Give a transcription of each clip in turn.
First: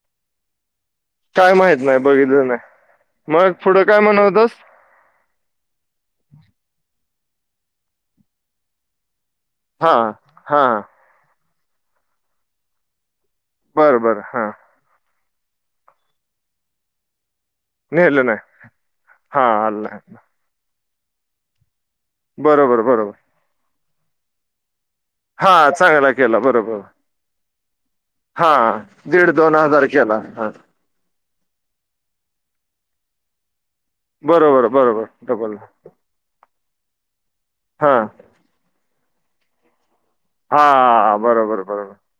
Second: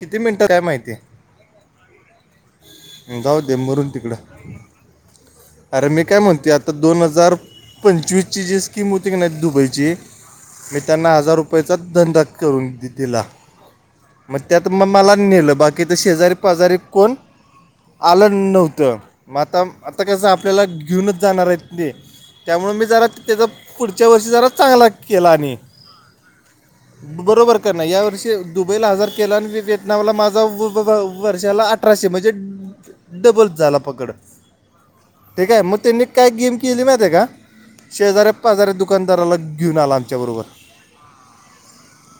किती मिनिटं आहे माहितीय काय माहित नाही बघितलं नाही जाऊ मग दे पुढं मरून काय तिकडं म्हणवतस अरे मी काय म्हणते आता दोन हजार पंचवीस ची जी स्कीम होती की नाही दुबई जी हा हा मी त्यांना हजार रुपयाेचा धंदा करून दिला बरं बरं हा तर मग मला नेलं बाकी तर शेजारी पाजारी कोण नेलं आलं नाही नव्हतं मग हा आता आलं आता नाही कस आपल्याला घेऊनच जाणार आहेत ते त्यामुळेळ बरोबर मी जरा बरोबर त्याचा पुढच्या वर्षी जरा चांगला केला हा आणि चांगला केला बरोबर बरोबर का नाही या वर्षी हा दुबईला आजार दीड केला दोन आणि हजार वतनामला केला माझा हा वर्षाला अठराशे म्हणजे डबल झाला पकड बरोबर बरोबर ठीक डबल आहे मग त्यांनी काय गेम केली माहि आहे का हा शे हजारे पाच हजारे दुकानदाराला घेऊन आला त्या बरोबर हा बरोबर बरोबर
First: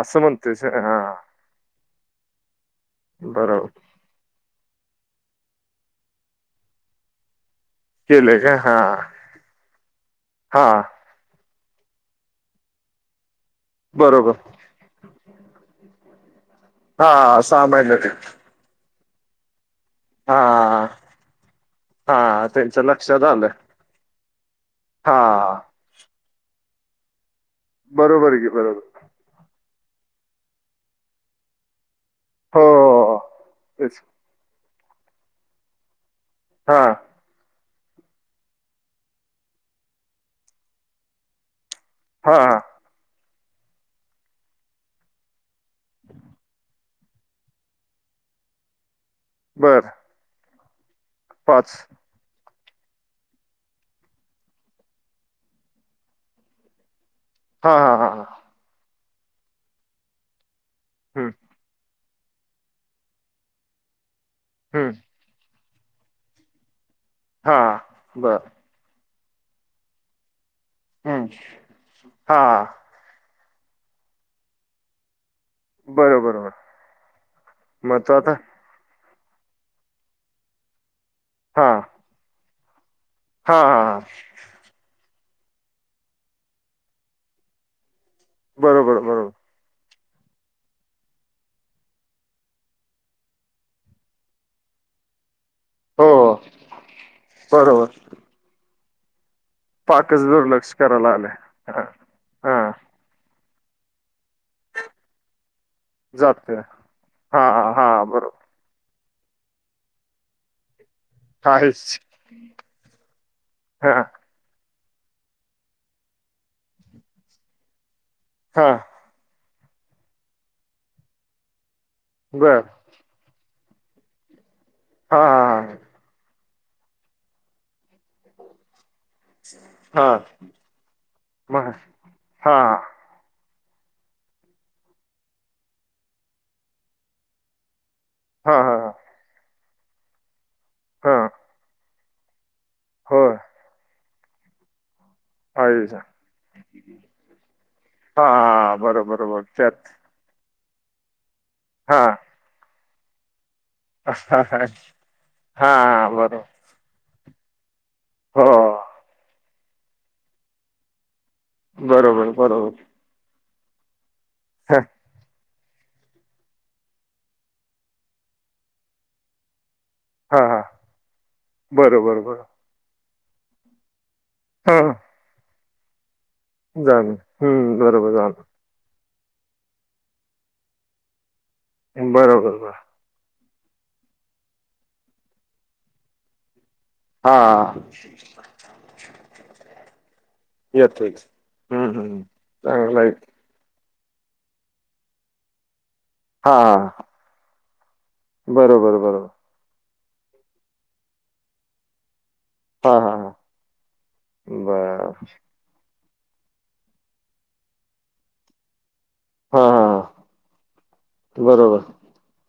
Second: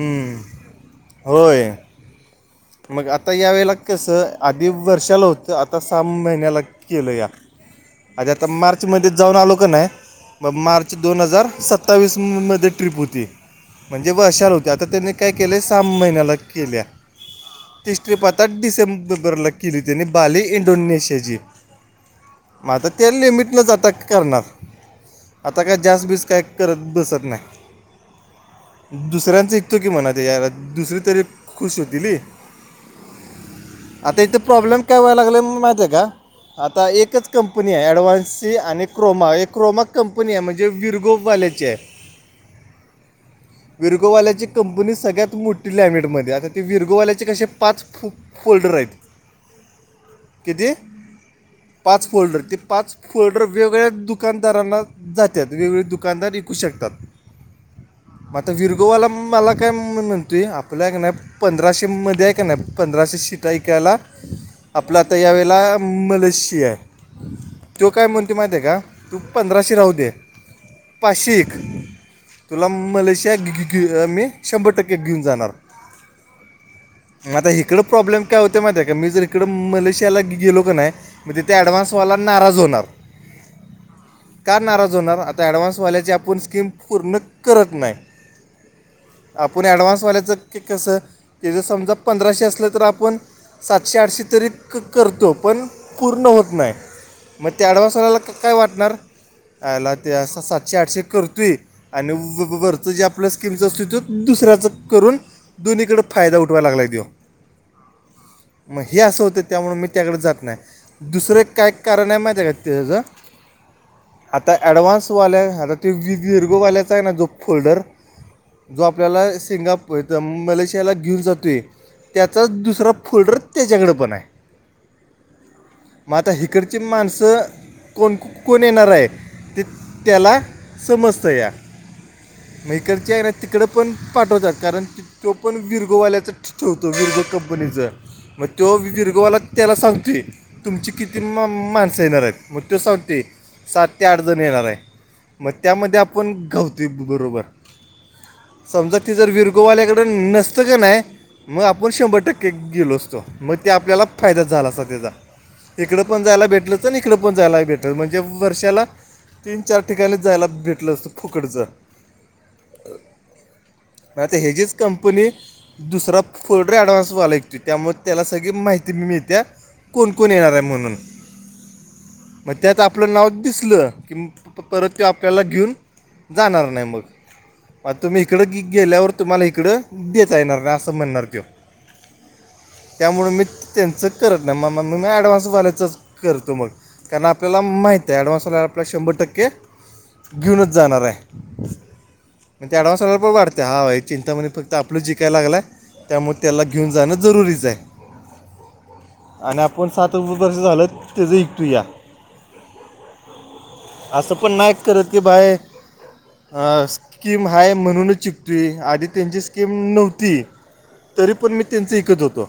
असं म्हणतेस हा होय मग आता या बरोबर वेळेला कसं आधी वर्षाला होतं आता सहा महिन्याला केलं या अ केलंय आता का हा मार्च मध्ये जाऊन आलो का नाही म हा मार्च दोन हजार सत्तावीस मध्ये ट्रीप होती म्हणजे व बरोबर अशाल होती ते आता त्यांनी काय केलं सब महिन्याला केल्या हा महिन्यात तिसरी पात्र डिसेंबरला केली त्यानी हा बाले इंडोनेशियाची हा त्यांच्या मता ते लक्षात आलं लिमिटनच अटक करणार हा आता काय जास् बीस काय करत बसत नाही बरोबर आहे बरोबर दुसऱ्यांचा ऐकतो की मनात या दुसरी तरी खुश होती हो तेच त्याचां प्रॉब्लेम काय व्हायला लागलं म माहिती आहे का हा आता एकच कंपनी आहे ॲडवान्सी आणि क्रोमा क्रोमा कंपनी आहे म्हणजे विरगोवाल्याचे आहे हा हा विरगोवाल्याची कंपनी सगळ्यात मोठी लॅमिटमध्ये आता ते विरघोवाल्याचे कसे पाच फु फोल्डर आहेत बरं कती पाच पाच फोल्डर ते पाच फोल्डर वेगळ्या दुकानदारांना जातात वेगवेगळे दुकानदार ऐकू शकतात हा हा हा हां मग आता विरगोवाला मला काय म्हणतोय आपल्या का नाही हम्म, पंधराशे मध्ये आहे का नाही पंधराशे शिटाऐकायला हम्म, आपला आता यावेेळेला मलेशी आहे हा तो काय म्हणती बर माहती आहे का तू पंधराशे राहू दे हम्म, पाचशे एक हा तुला मलेशिया घ मी शंभर टक्के घेऊन जाणार बरोबरर आता इकडं प्रॉब्लेम काय होते माहिती आहे का मी जर इकड मलेशियाला गेलो का नाही म्हणजे ते हा ॲडव्हान्सवाला नाराज होणार हा हा हा का नाराज होणार आता ऍडव्हान्स वाल्याची आपण स्कीम पूर्ण करत नाही बरोबर बरोबर आपण ऍडव्हान्सवाल्याचं क कसं ते जं समजा पंधराशे असलं तर आपण सातशे आठशे तरी क करतो पण हो पूर्ण हो होत नाही मग त्या बरोबर अडवा्सलाला काय वाटणार याला ते पाकच असं दुर्लक्ष सातशे आठशे करायला आलंय करतोय हा आणि व हा वरचं जे आपल्या स्कीमचं असते तेो दुसऱ्याचं करून दोन्हीकडडे जात हा हा बरोबर मग हे असं होतं त्यामु मी त्याकडे जात नाही दुसरं काय आहेच कारण आहे माहिती आहे का ते त्याचं हा आता ऍडवां्स वावाल्या आता त्या विदीीर्घवाल्याचा आहे ना जो फोल्डर हा जो आप आपल्याला सिंगापूरथं मलेशियाला घेऊन जातोय त्याचा बर दुसरा फोल्डर तेच्यागडं पण आहे हा हा हा मग आता हकडची माणसं कोण कोण येणार आहेत ते हा हा त्याला समजत या मग हा मैकरच्या तिकडं पण पाठवतात कारण ती तो पण विरगोवाल्याचं ठ ठेवतो विरगो कंपनीचं मग हा हा तो दीर्घवाला त्याला सांगतोय तुमची हा किती माणसं येणार आहेत मग तो संवते होय सात ते आठ जण येणार आहे मग आहेच त्यामध्ये आपण गावतोय बरोबर हा समजा ती बरोबर जर बरोबर त्यात विरघोवाल्याकडे नसतं का नाही मग आपण हा शंभर टक्के गेलो असतो मग ते आपल्याला फायदाच झाला अस हा त्याचा इकड पण बरोबर जायला भेटलं तर इकडं पण जायला भेटलं तर म्हणजे हो वर्षाला तीन चार ठिकाणी जायला भेटलं असतं फुकडचं बरोबर बरोबर म आता हचीच हा कंपनी दुसरा फोल्डर ऍडव्हान्स वाला तो त्यामुळे त्याला सगळी माहिती मी मिळते्या कोणकण येणार हा आहे म्हणून बरोबर मग बरोबर त्यात आपलं नाव दिसलं की परत हां तो आपल्याला घेऊन जाणार नाही मग जाण म बरोबर तुम्ही जाण इकडं गी गेल्यावर तुम्हाला इकडं देता येणार नाही असं म्हणणार त बरोबरं त्यामुळे मी त्यांचं करत नाही, म मग मी ऍडव्हान्सवाल्यायचंच करतो मग कारण हा आपल्याला माहती आहे, ॲडव्हान्स आल्याला आपल्या शंभर टक्के घेऊनच जाणार येतो आहे, येतो म्हणजे चांगला डव्हान्स आहे प वाढते [unintelligible] चिंतामध्येणे फक्त आपलं जिकाय लागला आहे, त्यामुळे हा त्याला घेऊन जाणं जरुरीच आहे. बरोबर बरोबर. आणि आपण सात वर्ष झालं त्याचं [unintelligible] हा हा. असं पण नाही करत की बाय हा, स्कीम हाय म्हणूनच जुकतूय, आधी त्यांची हां स्कीम हां नव्हती, तरी पण मी बरोबर त्यांचं विकत होतो.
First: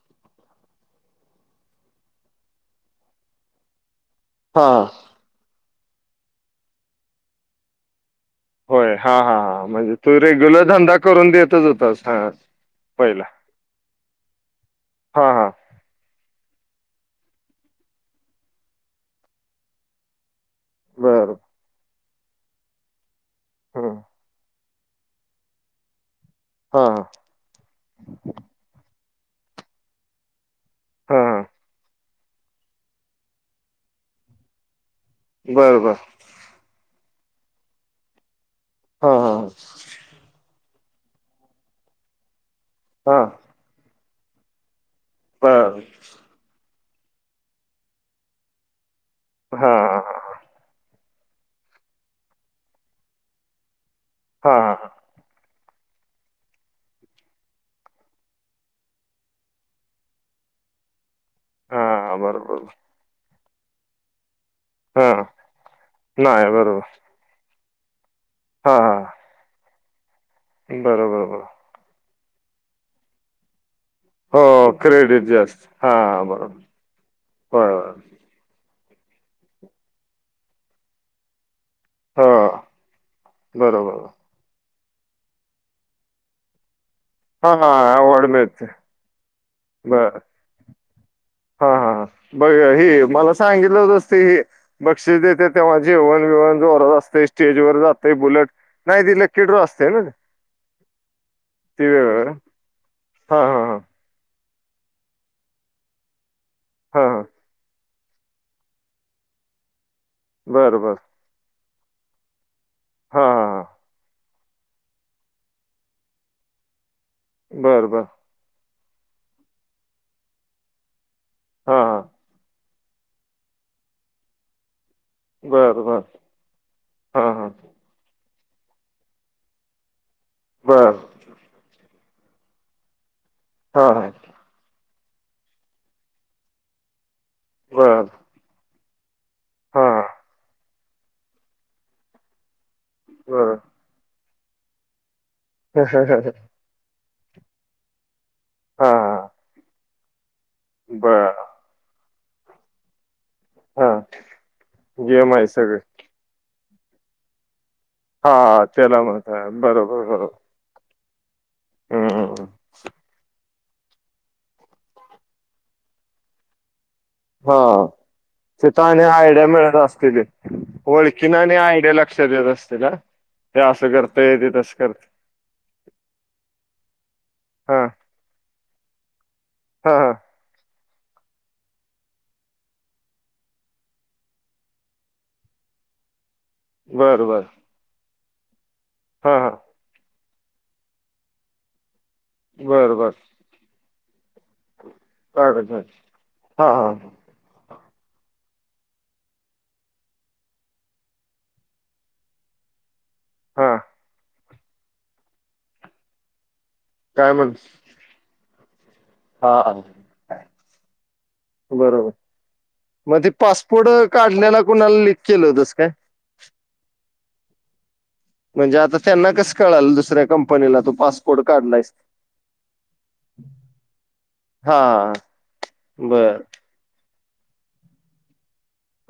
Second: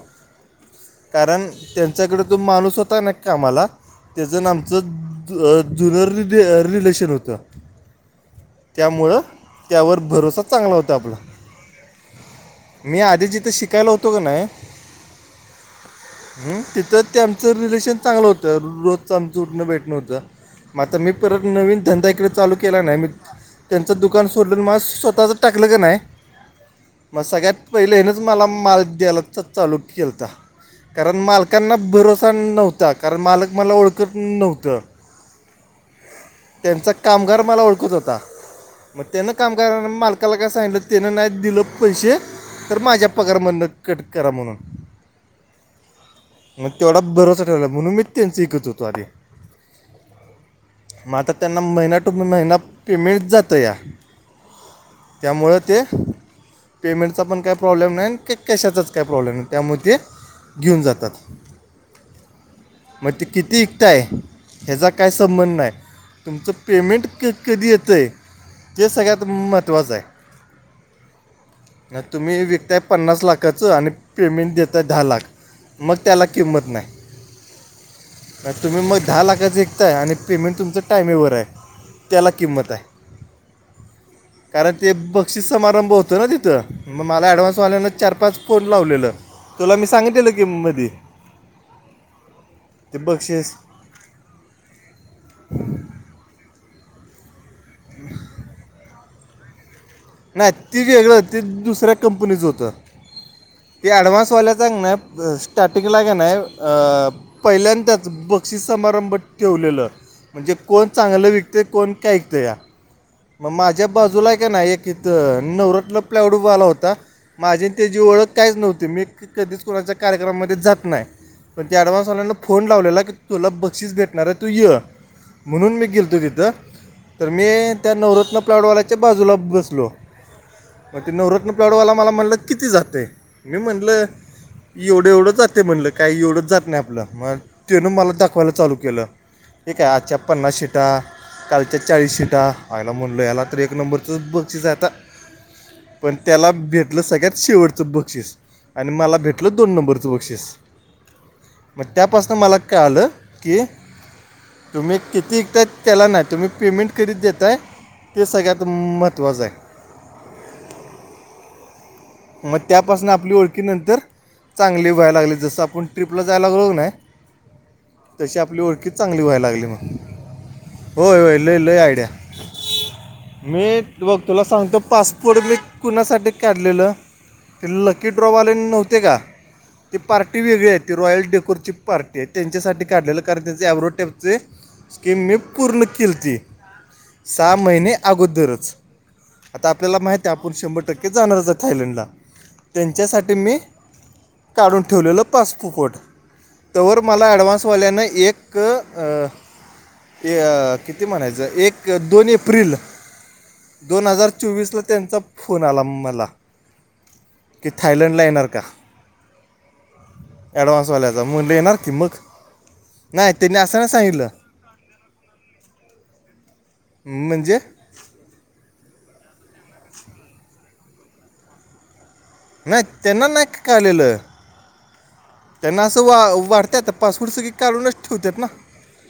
कारण, त्यांच्याकडे तो माणूस होता ना कामाला, त्याच नामचं हां जुनर रिलेशन होतं होय, हा. त्यामुळं हा. हां म्, हणजे त्यावर तू भरोसा रेग्युलर चांगला होता धंदा आपला करून देतच होतो. मी आधी जिथ शिकायला होतो का नाही हां हां हम तिथं ते आमचं रिलेशन चांगलं होतं, रोजच आमचं उठणं बेटणं होतं मग आ मी बरं परत नवीन धंदा क चालू केला नाही म त्यांचं हां दुकान सोडलं, मला स्वतःच टाकलं का नाही हा. मग सगळ्यात पहिले हेणच मला माल द्यायला तर चालू केलता कारण हां मालकांना भरोसा नव्हता, कारण मालक मला ओळखत नव्हतं बरं बर. त्यांचा कामगार मला ओळखत होता, मग हां त्यांना हां कामगारां माल अकाला काय सांगितलं त्यान नाही दिलं पैसे, तर माझ्या हां पगारमधन कट करा म्हणून बरं. मग, तेवढा बरोसा ठेवला, म्हणून मी त्यांच विकत होतो आधी हा. मग, आता त्यांना महिना टू महिना पेमेंट जातया हा हा. त्यामुळं ते पेमेंटचा पण काही प्रॉब्लेम नाही, आणि कॅशाचाच काही प्रॉब्लेम नाही, त्यामुळे ते घेऊन जातात. हा बरोबर. मग ते किती विकताय, ह्याचा काय हां संबंध नाही, नाही तुमचं बरोबर पेमेंट क कधी येतो आहे, ते सगळ्यात महत्त्वाचं आहे. बरोंबरं. नाही तुम्ही विकताय पन्नास लाखाचं आणि पेमेंट हो देतात दहा लाख, क्रेडिट जास्त मग त्याला हां बरोबर किंमत नाही. होय होय नाही तुम्ही मग दहा लाखाचं एकताय, आणि पेमेंट तुमचं टायमिवर आहे. त्याला हो किंमत आहे, बरोबर कारण ते बक्षीस समारंभ होतो ना तिथं. मग मला हां हां ॲडव्हान्सवाल्यानं चार अवॉर्ड पाच फोन मिळते लावलेलं, तुला मी सांगितलं की मधी हा हा, बघ हे मला सांगितलं होत असते हे. बक्षीस देतात, तेव्हा जेवण बेवण जोरत असतय, स्टेज वर जात बुलट नाही दिले. [unintelligible] [inaudible] नाही ते वेगळं, ते दुसऱ्या कंपनीचं होतं हां हां हां ते ॲडव्हान्सवाल्या चांग ना. स्टार्टिंग लाेन आहे हां हां पहिल्यांदाच बुक बक्षी समारंभ ठेवलेलं, म्हणजे बरं कोण बरं चांगलं विकत कोण काय विकत या हां हां मग माझ्या बाजूला का नाही, एक इथं नवरातला प्लवडूबा आला होता. माझी त्याची ओळख काहीच नव्हती, मी कधीच कोणाच्या कार्यक्रमामध्ये जात नाही. पण त्या हां ऍडव्हान्सवाल्यांना फोन लावलेला, की तुला बक्षीस भेटणार आहे तू य म्हणून बरं मी बरं गेलतो तिथं, हां तर मी हां बरं बरं हां हां त्या नवरत्न प्लाडवालाच्या बाजूला बसतो. हॅलो! बर, ते नवरत्न पडवाला, मला म्हणलं किती झालं, मी हा म्हटलं हा एवढं एवढं जातं म्हणलं, काही एवढंच जात नाही आपलं, मग तेनं बर मला दाखवायला चालू केलं. ठीक हा आहे आजच्या पन्नास सीटा, कालच्या चाळीस सीटा, [unintelligible] म्हणलो याला बर तर एक नंबर बक्षीस आता, पण त्याला भेटलं सगळ्यात शेवटचं बक्षीस आणि, हा मला भेटलं दोन नंबरचं बक्षीस, ह, मग त्यापासन, मला कळाल की, हा तुम्ही गेम किती आहे विकताय सगळे त्याला नाही, तुम्ही पेमेंट कधी देतंय, ते सगळ्यात, हा त्याला महत्त्वच म्हणताय आहे. बरोबर बरोबर हम्म मग त्यापासून, आपली ओळख की नंतर चांगली व्हाय लागले, जसं आपण ट्ररीपला जायला लागलो की नाही. हा, तशी आपली ओळखी तिथने चांगली आयडिया व्हायला लागली मिळत मग असतील, होय ओळखीन होय आणि लय लय आयडिया लक्षात देत असतील ह. मी बघ तुला सांगतो, पासपोर्ट मी कुणासाठी काढलेलं, ते लक्ष हा लकी ड्रॉवाले नव्हते का, हा ते हा पार्टी वेगळी आहेत रॉयल डेकोरेटिव पार्टी आहे, त्यांच्यासाठी काढलेलं कारण त्यांचे एव्हटेचे स्कीिम मी पूर्ण केली ती, बर बर सहा महिने अगोदरच, हा, हा, तर आपल्याला माहिती आहे, आपण शंभर टक्के जाणारच आहे थायलंडला, बर बर त्यांच्यासाठी मी काढून ठेवलेलं, कागद पाहिजे. पासपोर्ट हा हा त्यावर मला ॲडव्हान्स वाल्यानं एक अ, किती म्हणायचं एक, दोन एप्रिल हा दोन हजार चोवीसला त्यांचा, फोन आला मला, काय म्हणून, की थायलंडला येणार का, ॲडव्हान्सवाल्याचा म्हण्टलं येणार की मग, बरोबर मग ते नाही त्यांनी असं नाही पासपोर्ट सांगितलं काढण्याला, कुणाला लिक केलं होतस काय? हम म्हणजे? म्हणजे आता त्यांना कस कळाल, दुसऱ्या कंपनीला तू पासपोर्ट काढलायस, नाही, त्यांना नाही का कालेलं, हा, त्यांना असं वा बर वाढत, पासपूड सगळे काढूनच ठेवतात ना.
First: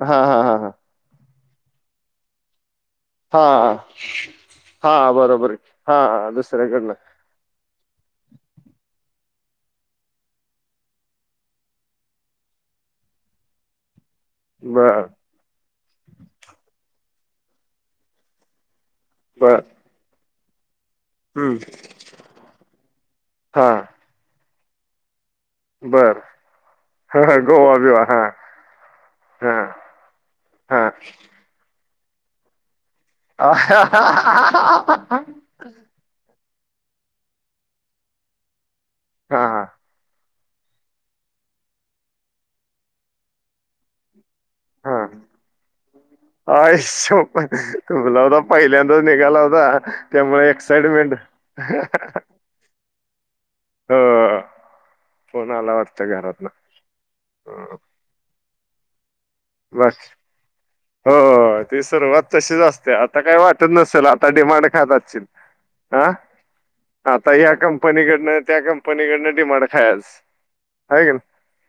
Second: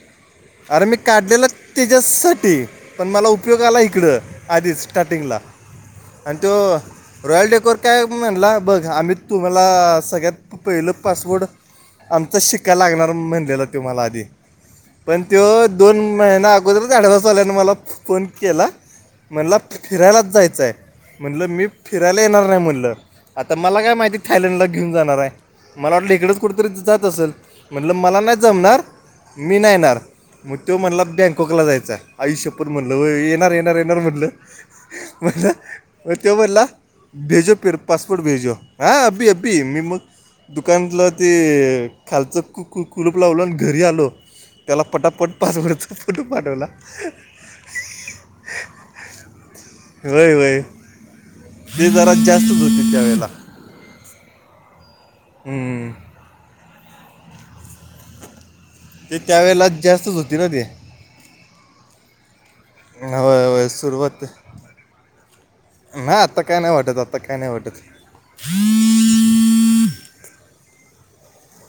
हा, हा, हा, हा, अरे मी काढलेलं, त्याच्यासाठी, पण मला उपयोग आला हा इकडं, आधीच हा स्टार्टिंगला बरोबर आहे. हा आणि, तो दुसऱ्याकडनं रॉयल डेकोर काय म्हणला, बघ आम्ही तुम्हाला सगळ्यात पहिलं, पासवोर्ड आमचा शिकायला लागणार, म्हणलेलं तो मला आधी, बर, आणि त दोन महिनाअगोदरच, डवान्सवाल्याने मला फोन केला, म्हणला बर फिरायलाच जायचं आहे म्हणलं, हम्म मी फिरायला येणार नाही म्हटलं, आता हा मला काय माहिती थायलंडला घेऊन जाणार आहे, मला वाटलं बर इकडेच कुठेतरी जात असल, ह गोवा म्हटलं बिवा मला हा नाही जमणार, हा मी नाही येणार, मग तो हा म्हणला, बँकॉकला जायचा आहे. आई शपत म्हणलं व्हय, येणार, येणार, येणार म्हणलं हा म्हटलं, म तो म्हण्टलं भेजो, फिर पासपोर्ट भेजो, हां अभी अबी हा मी मग दुकानतलं ते खालचं, कु कुलूप लावल, आणि घरी आलो, त्याला हा, पटापट पासवर्डचा फोटो पाठवला आई शिपत गुलाब राव, पहिल्यांदाच निघालासा, होय त्यामुळे, होय एक्साइटमेंट, ते जरा [unintelligible] जास्तच होती त्यावेळेला ह फोन आला हम्म. वाटत, घरात ना ह, ते त्यावेेळेला बाकी जास्तच होती ना ते. हो ती सुरुवात तशीच असते आता काय होय वाटत होय नसेल सुरुवात आता डिमांड खातातची. हा ना आता काय नाही वाटत आता काय नाही या वाटत कंपनीकडनं त्या कंपनीकडनं डिमांड खायेस हाय का?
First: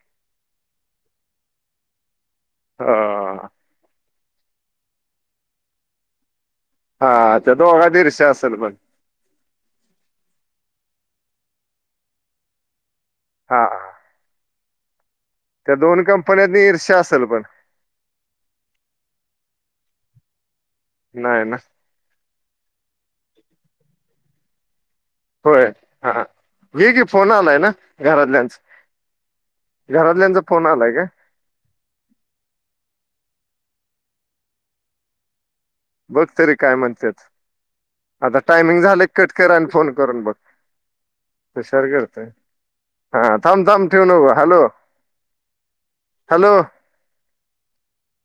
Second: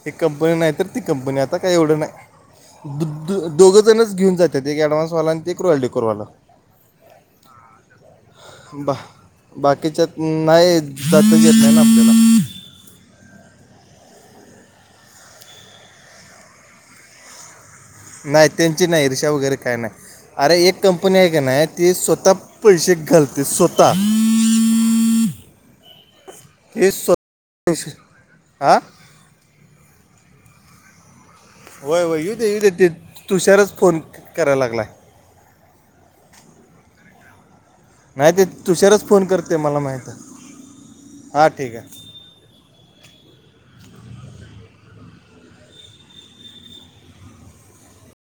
एक कंपनी नाही तर ती कंपनी आता काही एवढं नाही दु हो. द दोघंजणचं घेऊन जाते ते एक अँडवान्सवाला आणि ते एक रॉयल डेकोरवाला हा त्या दोघात ईर्ष्या असेल मग. बा बाकीच्यात नाही जातं येत नाही ना आपल्याला. हा हा. त्या दोन कंपन्यातनी इर्षा असेल पण. नाही त्यांची नाही इर्षा वगैरे काय नाही, अरे एक कंपनी आहे क नाही ना नाय ते स्वतः पैशे घालते स्वतः. होय हा हा हे की फोन आलाय ना घरातल्यांचा. हा घरातल्यांचा फोन आलाय काय? होय होय येऊ दे ते तुषारचं फोन कराय लागला आहे. बघ तरी काय म्हणत्यात? नाही आता ते टायमिंग झाले तुषारच फोन कट कर करते आणि मला फोन माहित करून आहे. बघ, हा ठीक आहे तुशार करतय हा थांब थांब ठेऊ नऊ हॅलो हॅलो.